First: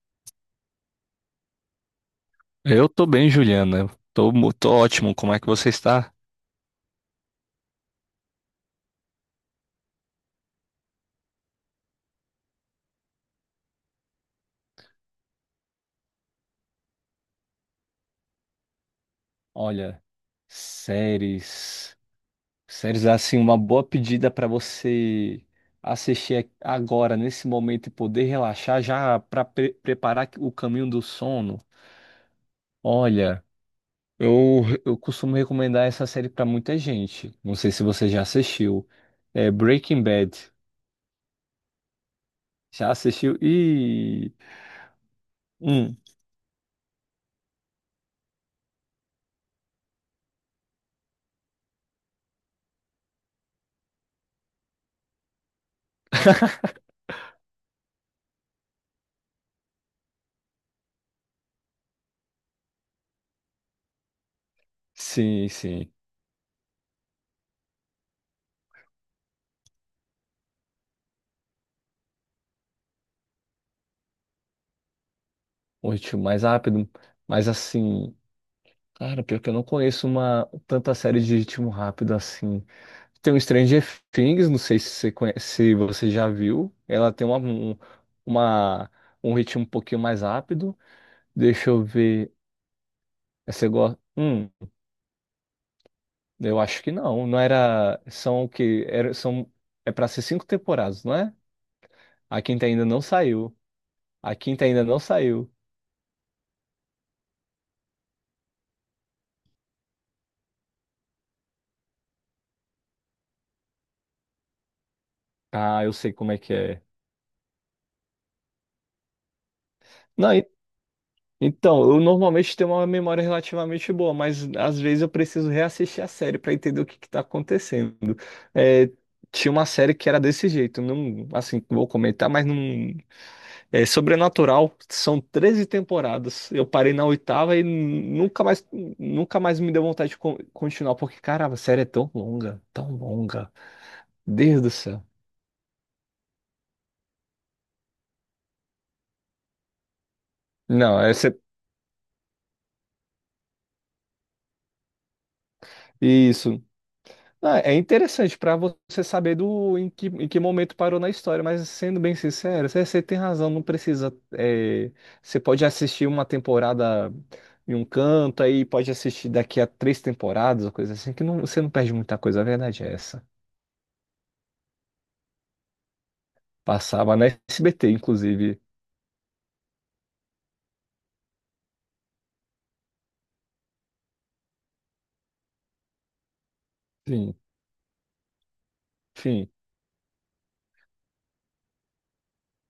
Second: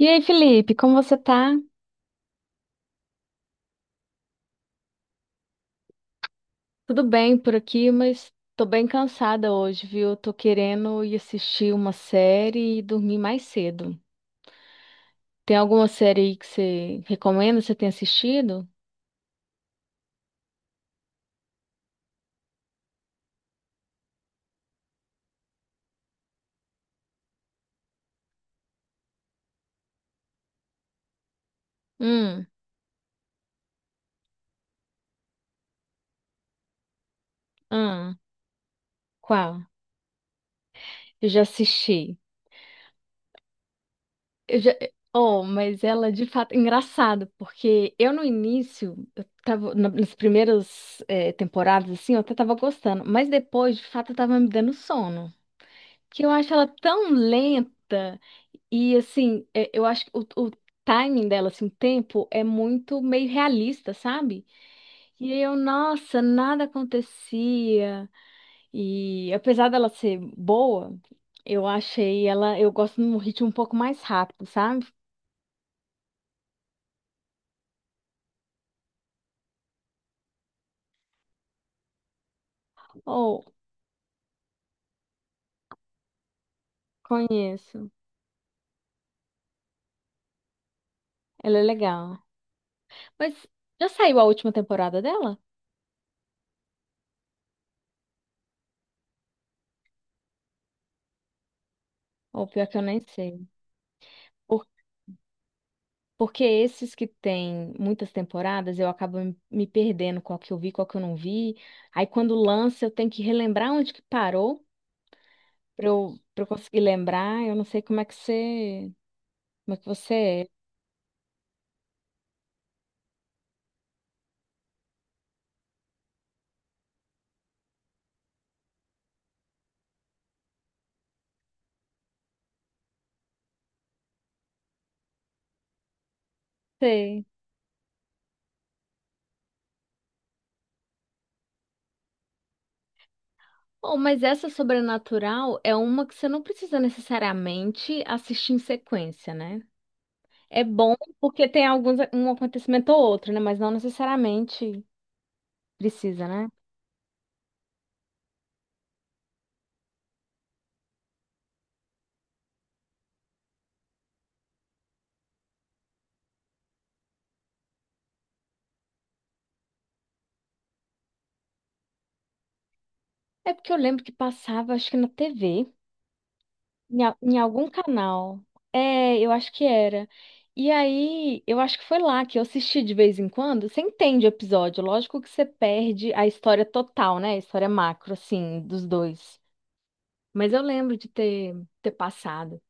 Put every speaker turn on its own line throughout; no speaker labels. E aí, Felipe, como você tá?
Eu tô bem, Juliana. Tô ótimo. Como é que você está?
Tudo bem por aqui, mas tô bem cansada hoje, viu? Tô querendo ir assistir uma série e dormir mais cedo. Tem alguma série aí que você recomenda, você tem assistido?
Olha, séries. Séries é assim, uma boa pedida para você assistir agora, nesse momento, e poder relaxar, já para preparar o caminho do sono.
Hum,
Olha, eu costumo recomendar essa série para muita gente. Não sei se você
ah,
já assistiu. É
qual?
Breaking Bad.
Eu já assisti.
Já assistiu? E.
Eu já... Oh, mas
Hum.
ela de fato é engraçado, porque eu no início, eu tava nas primeiras temporadas assim, eu até tava gostando, mas depois de fato eu tava me dando sono. Que eu acho ela tão lenta e assim, eu acho que o timing dela, assim, o tempo é muito meio realista, sabe? E aí
Sim,
eu,
sim.
nossa, nada acontecia. E apesar dela ser boa, eu achei ela, eu gosto de um ritmo um pouco mais rápido, sabe?
Um mais rápido, mas assim. Cara, pior que eu não conheço uma tanta série de ritmo rápido assim. Tem o
Ou
Stranger Things, não sei se você conhece, se você já viu. Ela tem
conheço.
uma- um ritmo um pouquinho mais rápido.
Ela é
Deixa eu
legal.
ver.
Mas
Você
já
gosta?
saiu a
Hum,
última temporada dela?
eu acho que não. Não era. São o quê? É pra ser cinco temporadas, não é? A
Ou
quinta
pior que eu
ainda
nem
não
sei.
saiu. A quinta ainda não saiu.
Porque esses que têm muitas temporadas, eu acabo me perdendo qual que eu vi, qual que eu não vi. Aí quando lança, eu tenho que relembrar onde que parou
Ah,
para
eu sei
eu,
como é
para eu
que
conseguir
é.
lembrar. Eu não sei como é que você, como é que você
Não,
é.
então, eu normalmente tenho uma memória relativamente boa, mas às vezes eu preciso reassistir a série para entender o que que tá acontecendo. É, tinha uma série que era desse jeito, não, assim, vou comentar, mas não, é Sobrenatural, são 13 temporadas. Eu parei na
Sei.
oitava e nunca mais, nunca mais me deu vontade de continuar, porque caramba, a série é tão longa, tão longa.
Bom, mas essa
Deus do céu.
sobrenatural é uma que você não precisa necessariamente assistir em sequência, né? É bom
Não,
porque tem alguns um acontecimento ou outro, né? Mas não necessariamente precisa, né?
isso. Ah, é interessante para você saber do em que momento parou na história, mas sendo bem sincero, você tem razão, não precisa. Você pode assistir uma temporada em um canto, aí pode assistir daqui a três temporadas, ou coisa assim, que não, você não perde muita coisa, a verdade é essa.
É porque eu lembro que passava, acho que na TV. Em,
Passava na
em algum
SBT,
canal.
inclusive.
É, eu acho que era. E aí, eu acho que foi lá que eu assisti de vez em quando. Você entende o episódio, lógico que você perde a história total, né?
Sim.
A história macro, assim, dos dois.
Enfim.
Mas eu lembro de ter, ter passado.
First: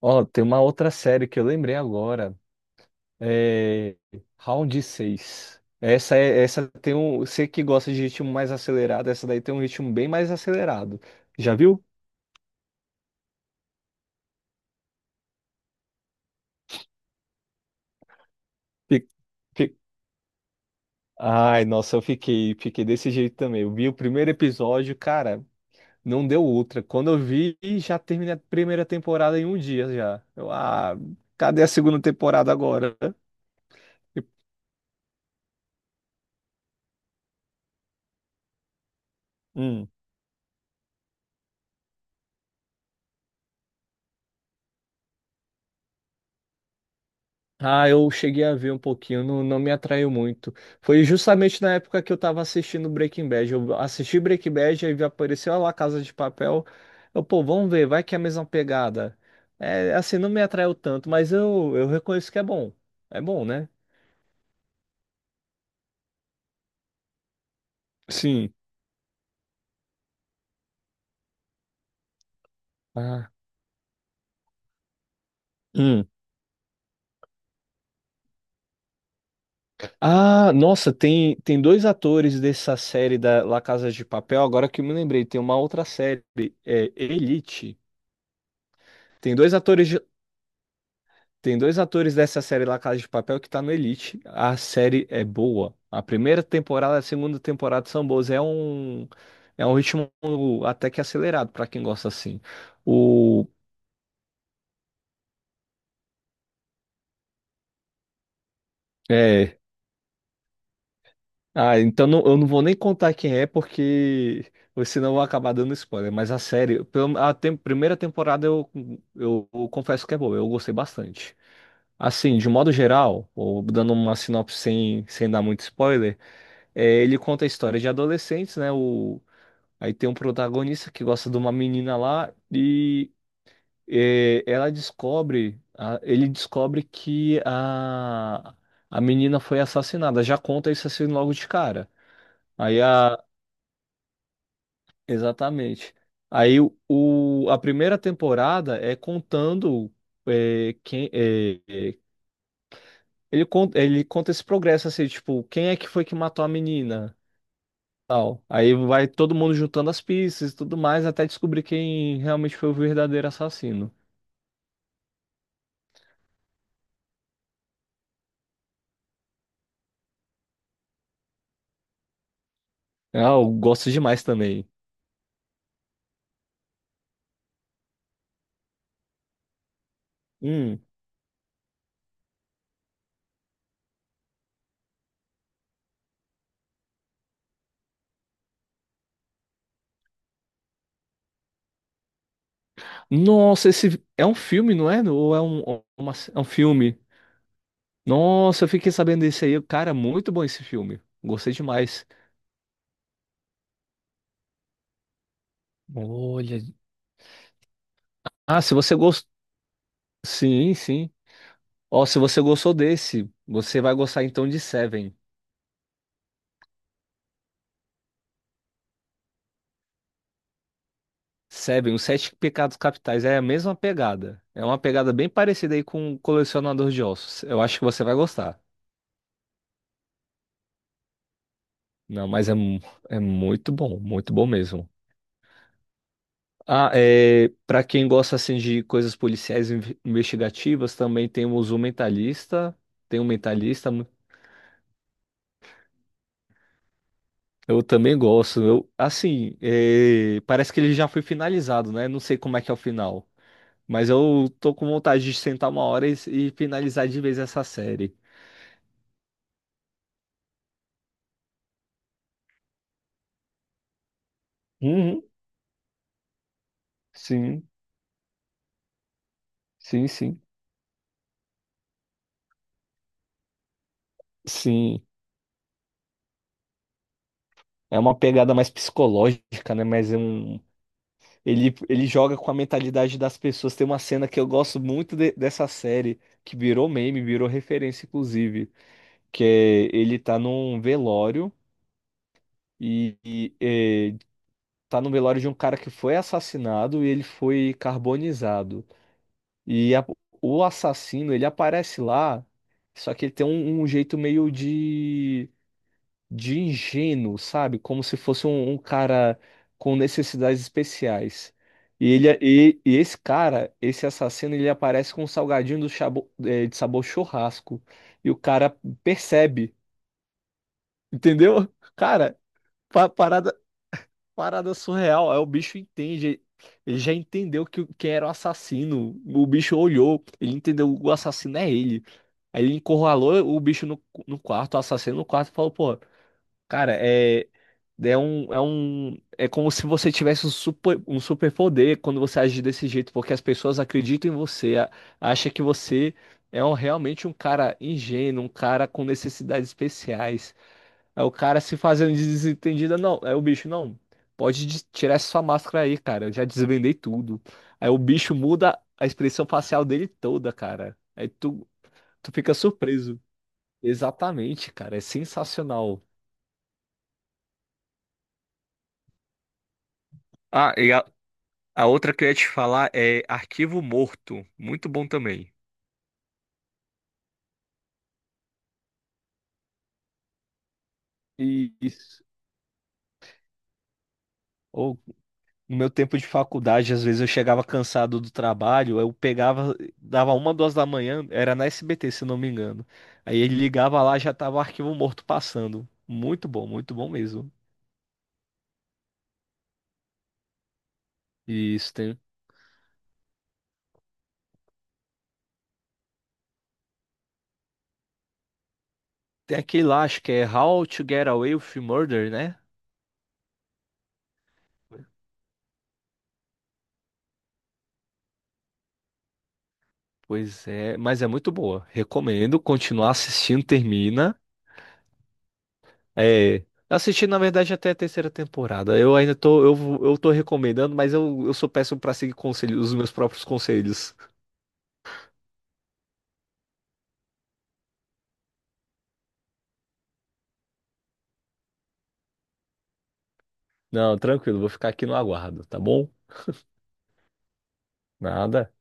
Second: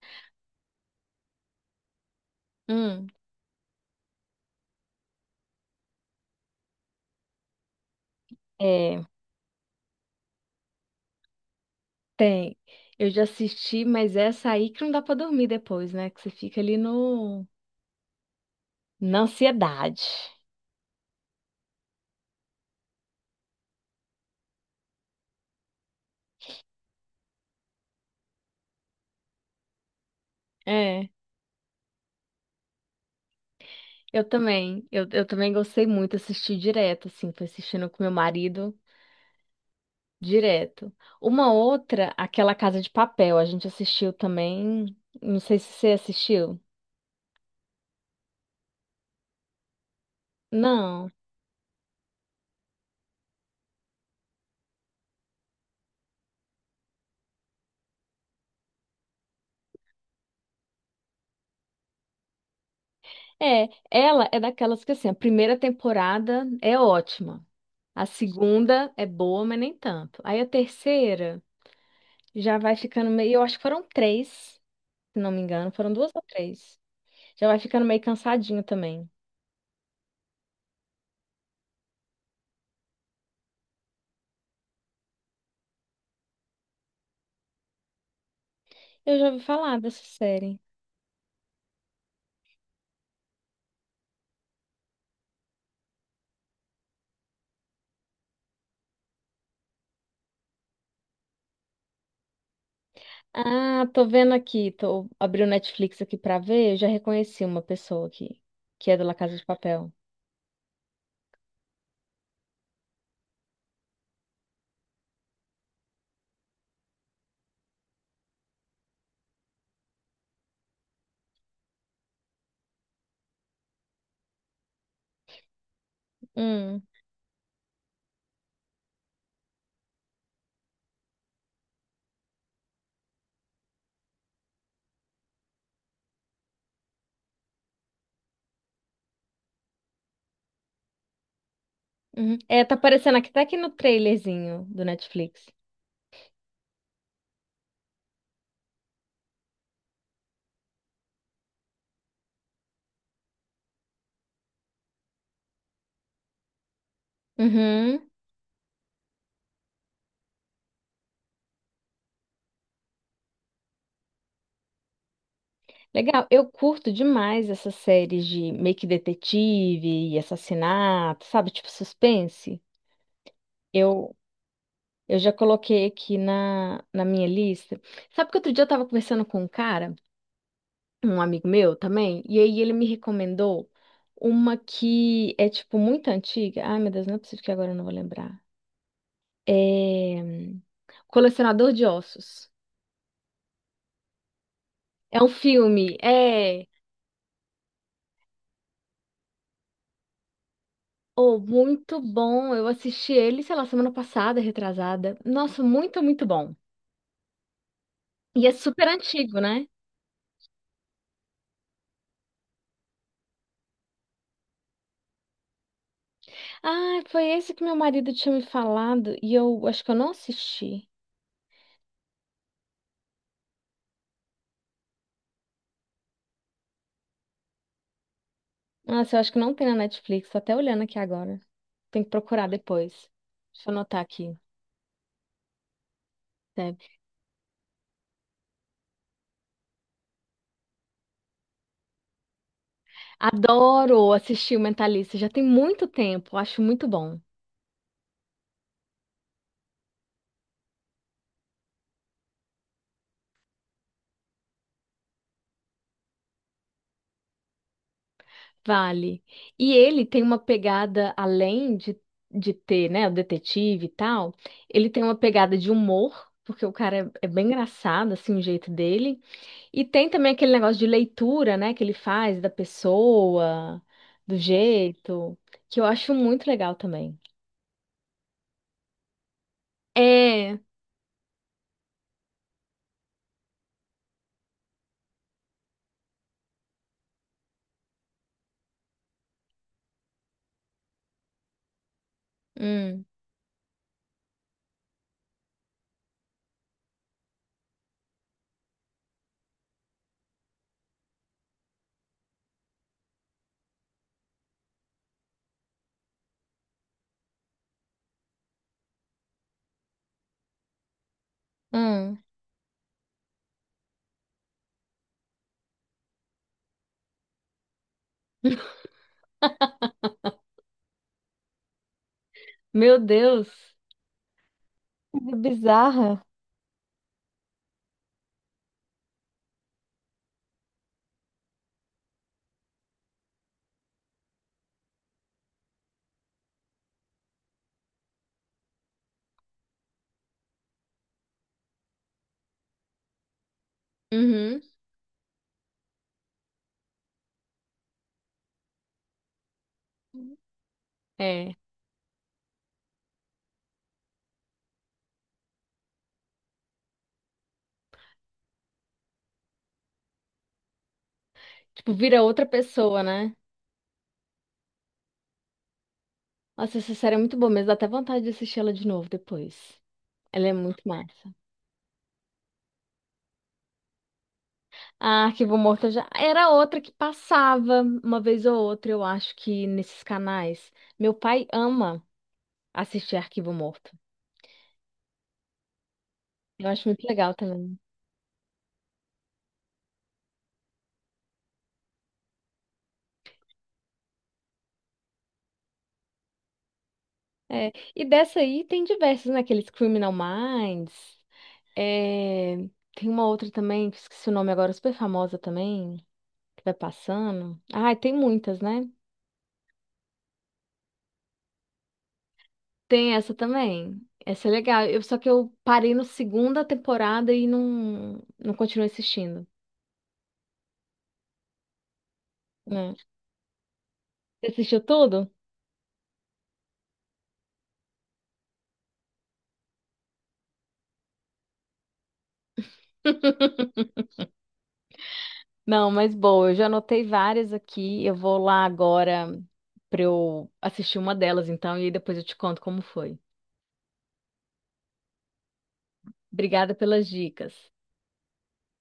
Ó, tem uma outra série que eu lembrei agora.
Hum.
É, Round 6. Essa tem um, você que gosta de ritmo mais
É,
acelerado, essa daí tem um ritmo bem mais acelerado. Já viu?
tem. Eu já assisti, mas essa aí que não dá pra dormir depois, né? Que você fica ali no,
Fi-
na
fi-
ansiedade.
Ai, nossa, eu fiquei desse jeito também. Eu vi o primeiro episódio, cara, não deu outra. Quando eu vi, já terminei a primeira temporada em um dia já.
É.
Cadê a segunda temporada agora?
Eu também, eu também gostei muito, assisti direto, assim, fui assistindo com meu marido.
Hum.
Direto. Uma outra, aquela Casa de Papel, a gente assistiu também. Não sei se você assistiu.
Ah, eu cheguei a ver um pouquinho, não me atraiu muito. Foi
Não.
justamente na época que eu tava assistindo Breaking Bad. Eu assisti Breaking Bad, aí apareceu lá Casa de Papel. Eu, pô, vamos ver, vai que é a mesma pegada. É, assim, não me atraiu tanto, mas eu reconheço que é bom. É bom,
É,
né?
ela é daquelas que assim, a primeira temporada é ótima. A
Sim.
segunda é boa, mas nem tanto. Aí a terceira já vai ficando
Ah,
meio, eu acho que foram três, se não me engano, foram
hum.
duas ou três. Já vai ficando meio cansadinho também.
Ah, nossa, tem dois atores dessa série da La Casa de Papel. Agora que eu me lembrei, tem uma outra série, é Elite.
Eu já
Tem
ouvi
dois
falar
atores
dessa série.
Tem dois atores dessa série La Casa de Papel que tá no Elite. A série é boa. A primeira temporada e a segunda temporada são boas. É um ritmo até que acelerado pra quem gosta assim. O,
Ah, tô vendo aqui, tô abriu o Netflix aqui pra ver, eu já reconheci uma pessoa aqui, que é do La Casa de
é,
Papel.
então eu não vou nem contar quem é, porque senão eu vou acabar dando spoiler. Mas a série, primeira temporada eu confesso que é boa. Eu gostei bastante. Assim, de modo geral, ou dando uma sinopse sem dar muito spoiler.
Hum,
É, ele conta a história de adolescentes, né? Aí tem um protagonista que gosta de uma menina lá e ele descobre que a a... menina foi assassinada. Já conta isso assim logo de cara.
uhum. É, tá
Aí
aparecendo
a...
aqui, tá aqui no trailerzinho do Netflix.
Exatamente. A primeira temporada é contando, é, quem... é, é, ele conta, ele conta esse progresso, assim, tipo, quem é que foi que matou a menina?
Uhum.
Tal. Aí vai todo mundo juntando as pistas e tudo mais até descobrir quem realmente foi o verdadeiro assassino.
Legal, eu curto demais essas séries de meio que detetive e assassinato, sabe? Tipo suspense.
Eu gosto
Eu,
demais também.
eu já coloquei aqui na minha lista. Sabe que outro dia eu tava conversando com um cara,
Hum.
um amigo meu também, e aí ele me recomendou uma que é, tipo, muito antiga. Ai, meu Deus, não é possível que agora eu não vou lembrar. É... Colecionador de Ossos.
Nossa, esse é um filme, não é?
É um
Ou
filme,
é um
é...
filme? Nossa, eu fiquei sabendo desse aí. Cara, muito bom esse filme.
Oh,
Gostei
muito
demais.
bom. Eu assisti ele, sei lá, semana passada, retrasada. Nossa, muito, muito bom.
Olha.
E é
Ah, se
super
você gostou.
antigo, né?
Sim, sim. Ó, se você gostou desse, você vai gostar então de Seven.
Ah, foi esse que meu marido tinha me falado e eu acho que eu não assisti.
Seven, os Sete Pecados Capitais é a mesma pegada. É uma pegada bem parecida aí com o Colecionador de Ossos. Eu acho que você vai gostar.
Nossa, eu acho que não tem na Netflix. Tô até olhando aqui agora. Tem que
Não,
procurar
mas
depois.
é
Deixa eu anotar
muito
aqui.
bom mesmo. Ah, é, para quem gosta assim de coisas policiais e investigativas, também temos o Mentalista. Tem o Mentalista.
Adoro assistir o Mentalista, já tem muito tempo, acho muito bom.
Eu também gosto. Eu, assim, parece que ele já foi finalizado, né? Não sei como é que é o final. Mas eu tô com vontade de sentar uma hora e finalizar de vez essa série.
Vale. E ele tem uma pegada, além de ter, né, o detetive e tal, ele tem uma
Uhum,
pegada de humor, porque o cara é bem
sim.
engraçado, assim, o jeito dele. E tem
Sim,
também
sim,
aquele negócio de leitura, né, que ele faz da pessoa, do
sim.
jeito, que eu acho muito legal também.
É uma pegada mais psicológica, né? Mas é
É.
um. Ele joga com a mentalidade das pessoas. Tem uma cena que eu gosto muito dessa série, que virou meme, virou referência, inclusive. Que é ele tá num velório
Hum.
e, e é, tá no velório de um cara que foi assassinado e ele foi carbonizado. E a- o assassino, ele aparece lá, só que ele tem um jeito meio de ingênuo, sabe? Como se fosse um cara com necessidades especiais. E,
Hum.
ele, é, e esse cara, esse assassino, ele aparece com um salgadinho de sabor churrasco. E o cara percebe, entendeu? Cara,
Meu
pa- parada,
Deus.
parada surreal.
Coisa
Aí o bicho
Bizarra.
entende. Ele já entendeu que quem era o assassino. O bicho olhou, ele entendeu, o assassino é ele. Aí ele encurralou o bicho no quarto, o assassino no quarto, e falou, pô, cara, é como se você tivesse um super poder quando você age desse jeito, porque as pessoas acreditam em
Uhum.
você, acha que você é realmente um cara ingênuo, um cara com necessidades especiais. Aí o
É.
cara se fazendo de desentendido, não, é o bicho, não, pode tirar essa sua máscara aí, cara, eu já desvendei tudo. Aí o bicho muda a expressão facial dele toda, cara. Aí tu,
Tipo, vira
tu
outra
fica
pessoa,
surpreso.
né?
Exatamente, cara, é sensacional.
Nossa, essa série é muito boa mesmo. Dá até vontade de assistir ela de novo depois. Ela é
Ah,
muito
e
massa.
a outra que eu ia te falar é Arquivo Morto. Muito bom
Ah,
também.
Arquivo Morto eu já era outra que passava uma vez ou outra, eu acho que nesses canais. Meu pai ama
Isso.
assistir Arquivo Morto.
Ou no meu tempo de
Eu acho
faculdade, às
muito
vezes eu
legal
chegava
também.
cansado do trabalho, eu pegava, dava uma, 2 da manhã, era na SBT, se não me engano. Aí ele ligava lá, já tava o arquivo morto passando. Muito bom mesmo.
É. E dessa aí tem diversos, né? Aqueles Criminal Minds.
Isso, tem,
É, tem uma outra também, que esqueci o nome agora, super famosa também, que vai passando. Ah, tem muitas, né?
tem aquele lá, acho que é How to Get Away with Murder, né?
Tem essa também. Essa é legal. Eu, só que eu parei na segunda temporada e não, não continuei assistindo.
Pois é, mas é muito boa. Recomendo
Né?
continuar assistindo, termina.
Você assistiu tudo?
É, assisti na verdade até a terceira temporada. Eu ainda tô, eu tô recomendando, mas eu sou péssimo pra seguir conselhos, os meus próprios conselhos.
Não, mas boa, eu já anotei várias aqui. Eu vou lá agora pra eu assistir uma delas, então, e aí depois eu te conto como foi.
Não, tranquilo, vou ficar aqui no aguardo, tá bom?
Obrigada pelas dicas.
Nada.